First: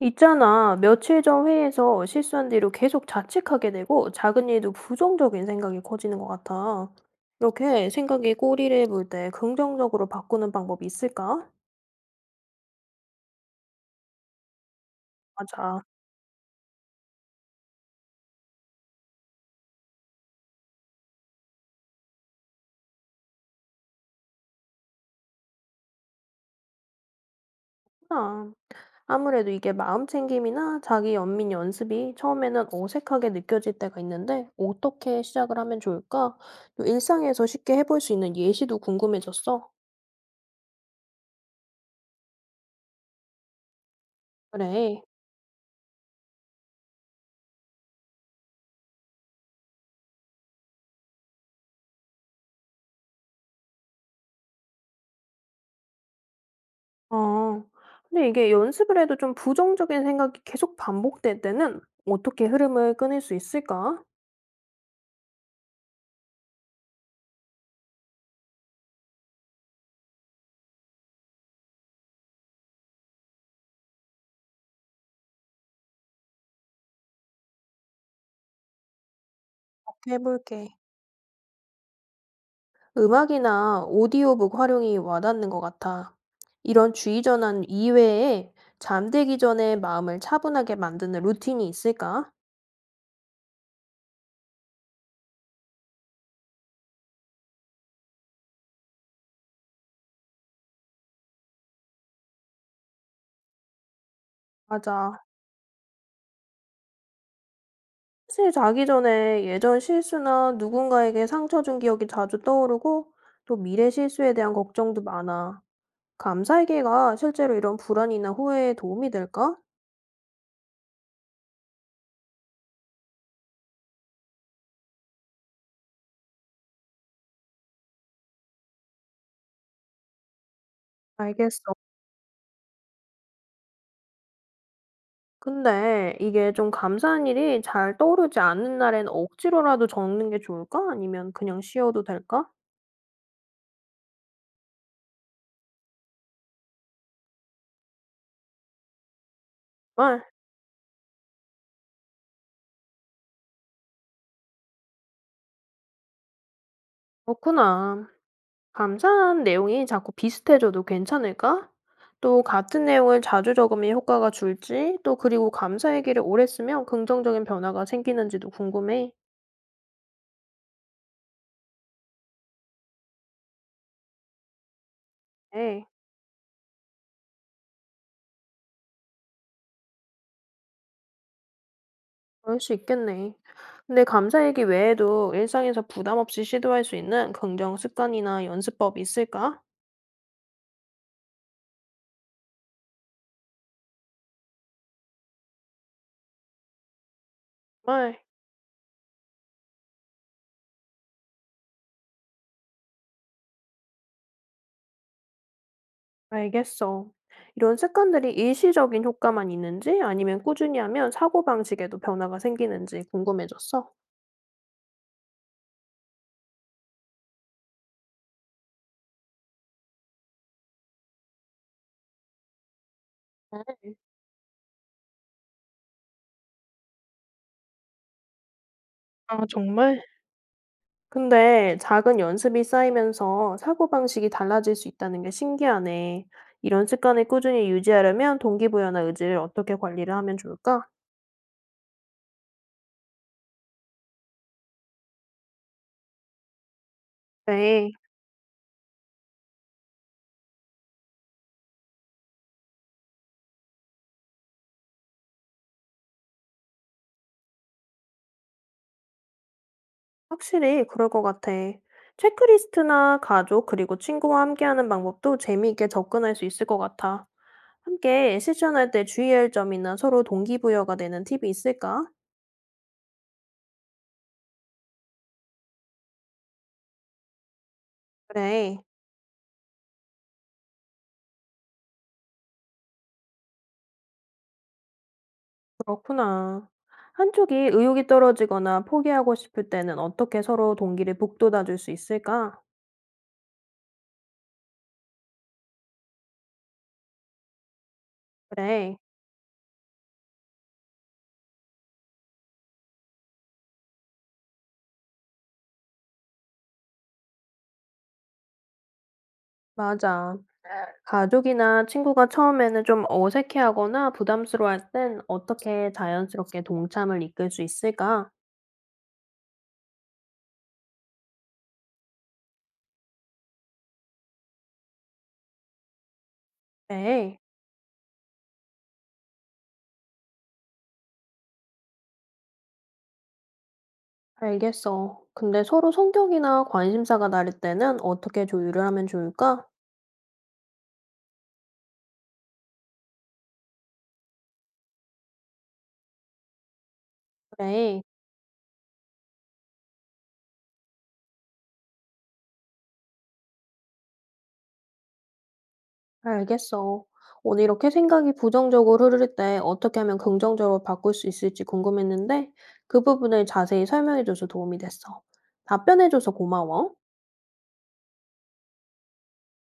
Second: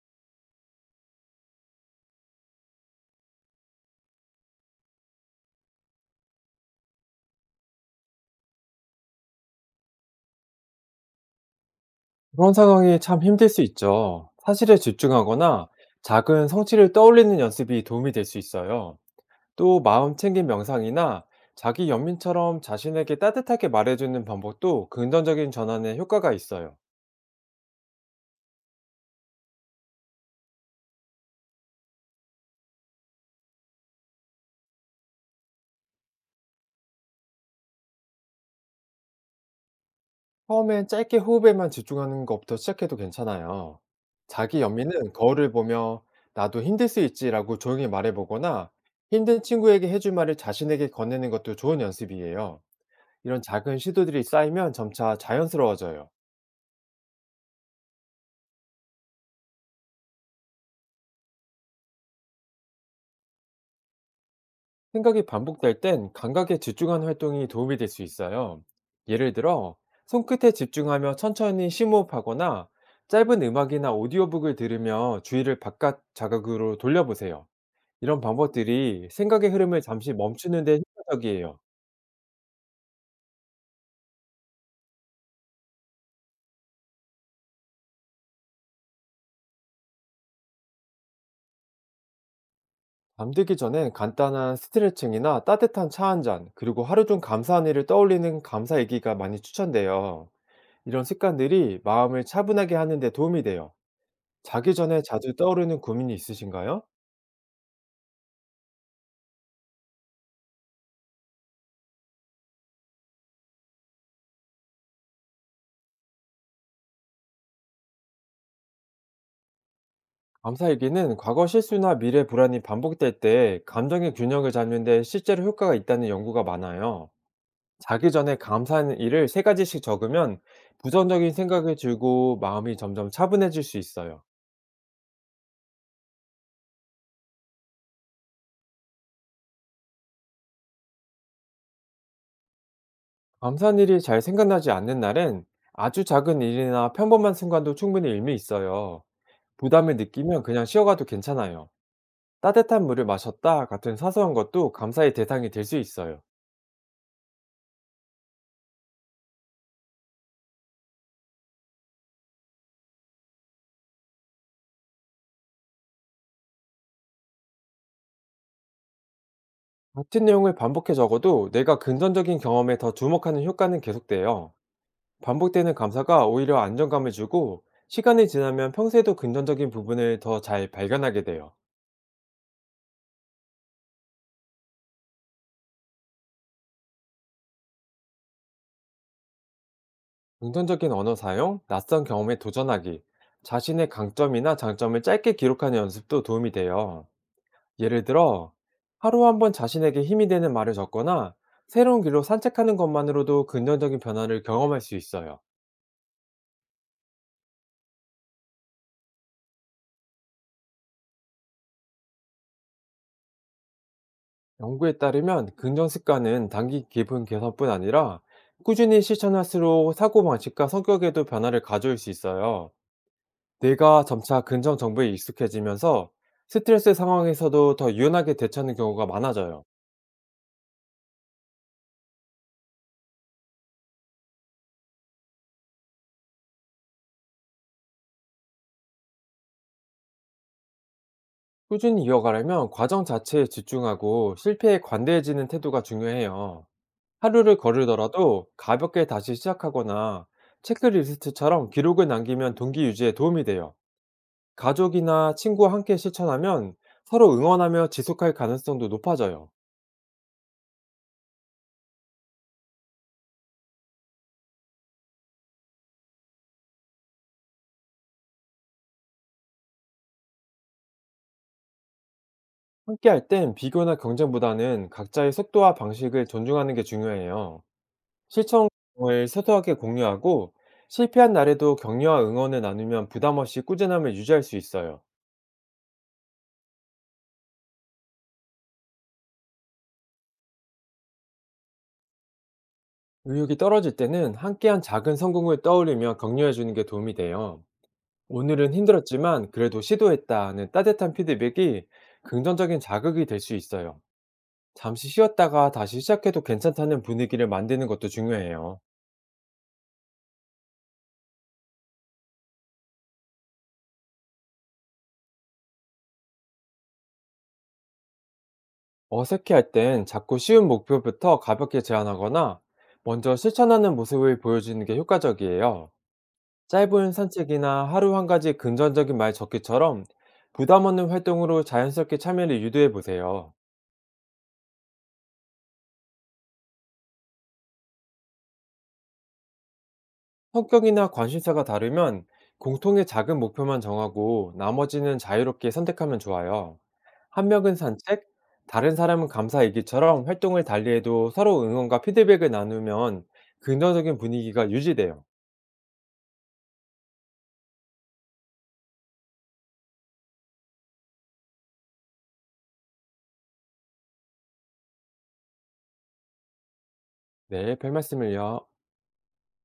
있잖아, 며칠 전 회의에서 실수한 뒤로 계속 자책하게 되고 작은 일도 부정적인 생각이 커지는 것 같아. 이렇게 생각이 꼬리를 물 때 긍정적으로 바꾸는 방법이 있을까? 그런 상황이 참 힘들 수 있죠. 사실에 집중하거나 맞아. 작은 성취를 떠올리는 연습이 도움이 될 수 있어요. 또 마음 챙김 명상이나 자기 연민처럼 자신에게 따뜻하게 말해주는 방법도 긍정적인 전환에 효과가 있어요. 아, 아무래도 이게 마음 챙김이나 자기 연민 연습이 처음에는 어색하게 느껴질 때가 있는데 어떻게 시작을 하면 좋을까? 또 일상에서 쉽게 해볼 수 있는 예시도 궁금해졌어. 처음엔 짧게 호흡에만 집중하는 것부터 시작해도 괜찮아요. 자기 그래. 연민은 거울을 보며 나도 힘들 수 있지라고 조용히 말해보거나 힘든 친구에게 해줄 말을 자신에게 건네는 것도 좋은 연습이에요. 이런 작은 시도들이 쌓이면 점차 자연스러워져요. 아. 근데 이게 연습을 해도 좀 부정적인 생각이 계속 반복될 때는 어떻게 흐름을 끊을 수 있을까? 생각이 반복될 땐 감각에 집중하는 활동이 도움이 될 수 있어요. 예를 들어, 손끝에 집중하며 천천히 심호흡하거나 짧은 음악이나 오디오북을 들으며 주의를 바깥 자극으로 돌려보세요. 이런 방법들이 생각의 흐름을 이렇게 잠시 멈추는 해볼게. 데 효과적이에요. 음악이나 오디오북 활용이 와닿는 것 같아. 이런 주의 전환 이외에 잠들기 전에 마음을 차분하게 만드는 루틴이 있을까? 잠들기 전엔 간단한 스트레칭이나 따뜻한 차 한 잔, 그리고 하루 중 감사한 일을 떠올리는 감사 얘기가 많이 추천돼요. 이런 습관들이 마음을 차분하게 하는 데 도움이 돼요. 자기 전에 맞아. 자주 떠오르는 고민이 있으신가요? 사실 자기 전에 예전 실수나 누군가에게 상처 준 기억이 자주 떠오르고 또 미래 실수에 대한 걱정도 많아. 감사일기가 실제로 이런 불안이나 후회에 도움이 될까? 감사일기는 과거 실수나 미래 불안이 반복될 때 감정의 균형을 잡는 데 실제로 효과가 있다는 연구가 많아요. 자기 전에 감사한 일을 세 가지씩 적으면 부정적인 알겠어. 생각을 줄고 마음이 점점 차분해질 수 있어요. 근데 이게 좀 감사한 일이 잘 떠오르지 않는 날엔 억지로라도 적는 게 좋을까? 아니면 그냥 쉬어도 될까? 감사한 일이 잘 생각나지 않는 날엔 아주 작은 일이나 평범한 순간도 충분히 의미 있어요. 부담을 정말? 느끼면 그냥 쉬어가도 괜찮아요. 따뜻한 물을 마셨다 같은 사소한 것도 감사의 대상이 될 수 있어요. 그렇구나. 감사한 내용이 자꾸 비슷해져도 괜찮을까? 또 같은 내용을 자주 적으면 효과가 줄지, 또 그리고 감사 얘기를 오래 쓰면 긍정적인 변화가 생기는지도 궁금해. 같은 내용을 반복해 적어도 내가 근전적인 경험에 더 주목하는 효과는 계속돼요. 반복되는 네, 감사가 오히려 안정감을 주고 시간이 지나면 평소에도 근전적인 부분을 더 잘 발견하게 돼요. 그럴 수 있겠네. 근데 감사 얘기 외에도 일상에서 부담 없이 시도할 수 있는 긍정 습관이나 연습법이 있을까? 긍정적인 언어 사용, 낯선 경험에 도전하기, 자신의 강점이나 장점을 짧게 기록하는 연습도 도움이 돼요. 예를 정말? 들어, 하루 한 번 자신에게 힘이 되는 말을 적거나 새로운 길로 산책하는 것만으로도 긍정적인 변화를 경험할 수 있어요. 알겠어. 이런 습관들이 일시적인 효과만 있는지 아니면 꾸준히 하면 사고방식에도 변화가 생기는지 궁금해졌어. 연구에 따르면 긍정 습관은 단기 기분 개선뿐 아니라 꾸준히 실천할수록 사고방식과 성격에도 변화를 가져올 수 있어요. 음, 뇌가 점차 긍정 정보에 익숙해지면서 스트레스 상황에서도 더 유연하게 대처하는 경우가 아, 많아져요. 정말? 근데 작은 연습이 쌓이면서 사고방식이 달라질 수 있다는 게 신기하네. 이런 습관을 꾸준히 유지하려면 동기부여나 의지를 어떻게 관리를 하면 좋을까? 꾸준히 이어가려면 과정 자체에 집중하고 실패에 관대해지는 태도가 중요해요. 하루를 네, 거르더라도 가볍게 다시 시작하거나 체크리스트처럼 기록을 남기면 동기 유지에 도움이 돼요. 가족이나 친구와 함께 실천하면 서로 응원하며 지속할 가능성도 높아져요. 확실히 그럴 것 같아. 체크리스트나 가족, 그리고 친구와 함께하는 방법도 재미있게 접근할 수 있을 것 같아. 함께 실천할 때 주의할 점이나 서로 동기부여가 되는 팁이 있을까? 함께 할 땐 비교나 경쟁보다는 각자의 속도와 방식을 존중하는 게 중요해요. 실천을 그래, 소소하게 공유하고 실패한 날에도 격려와 응원을 나누면 부담 없이 꾸준함을 유지할 수 있어요. 그렇구나. 한쪽이 의욕이 떨어지거나 포기하고 싶을 때는 어떻게 서로 동기를 북돋아 줄 수 있을까? 의욕이 떨어질 때는 함께한 작은 성공을 떠올리며 격려해 주는 게 도움이 돼요. 오늘은 그래, 힘들었지만 그래도 시도했다는 따뜻한 피드백이 긍정적인 자극이 될 수 있어요. 잠시 쉬었다가 다시 시작해도 괜찮다는 분위기를 만드는 것도 중요해요. 맞아. 가족이나 친구가 처음에는 좀 어색해하거나 부담스러워할 땐 어떻게 자연스럽게 동참을 이끌 수 있을까? 어색해할 땐 자꾸 쉬운 목표부터 가볍게 제안하거나 먼저 실천하는 모습을 보여주는 게 효과적이에요. 짧은 네, 산책이나 하루 한 가지 긍정적인 말 적기처럼 부담 없는 활동으로 자연스럽게 참여를 유도해 보세요. 알겠어. 근데 서로 성격이나 관심사가 다를 때는 어떻게 조율을 하면 좋을까? 성격이나 관심사가 다르면 공통의 작은 목표만 정하고 나머지는 자유롭게 선택하면 좋아요. 한 명은 그래, 산책, 다른 사람은 감사 얘기처럼 활동을 달리해도 서로 응원과 피드백을 나누면 긍정적인 분위기가 유지돼요. 알겠어. 오늘 이렇게 생각이 부정적으로 흐를 때 어떻게 하면 긍정적으로 바꿀 수 있을지 궁금했는데 그 부분을 자세히 설명해줘서 도움이 됐어. 답변해줘서 고마워. 네, 별 말씀을요.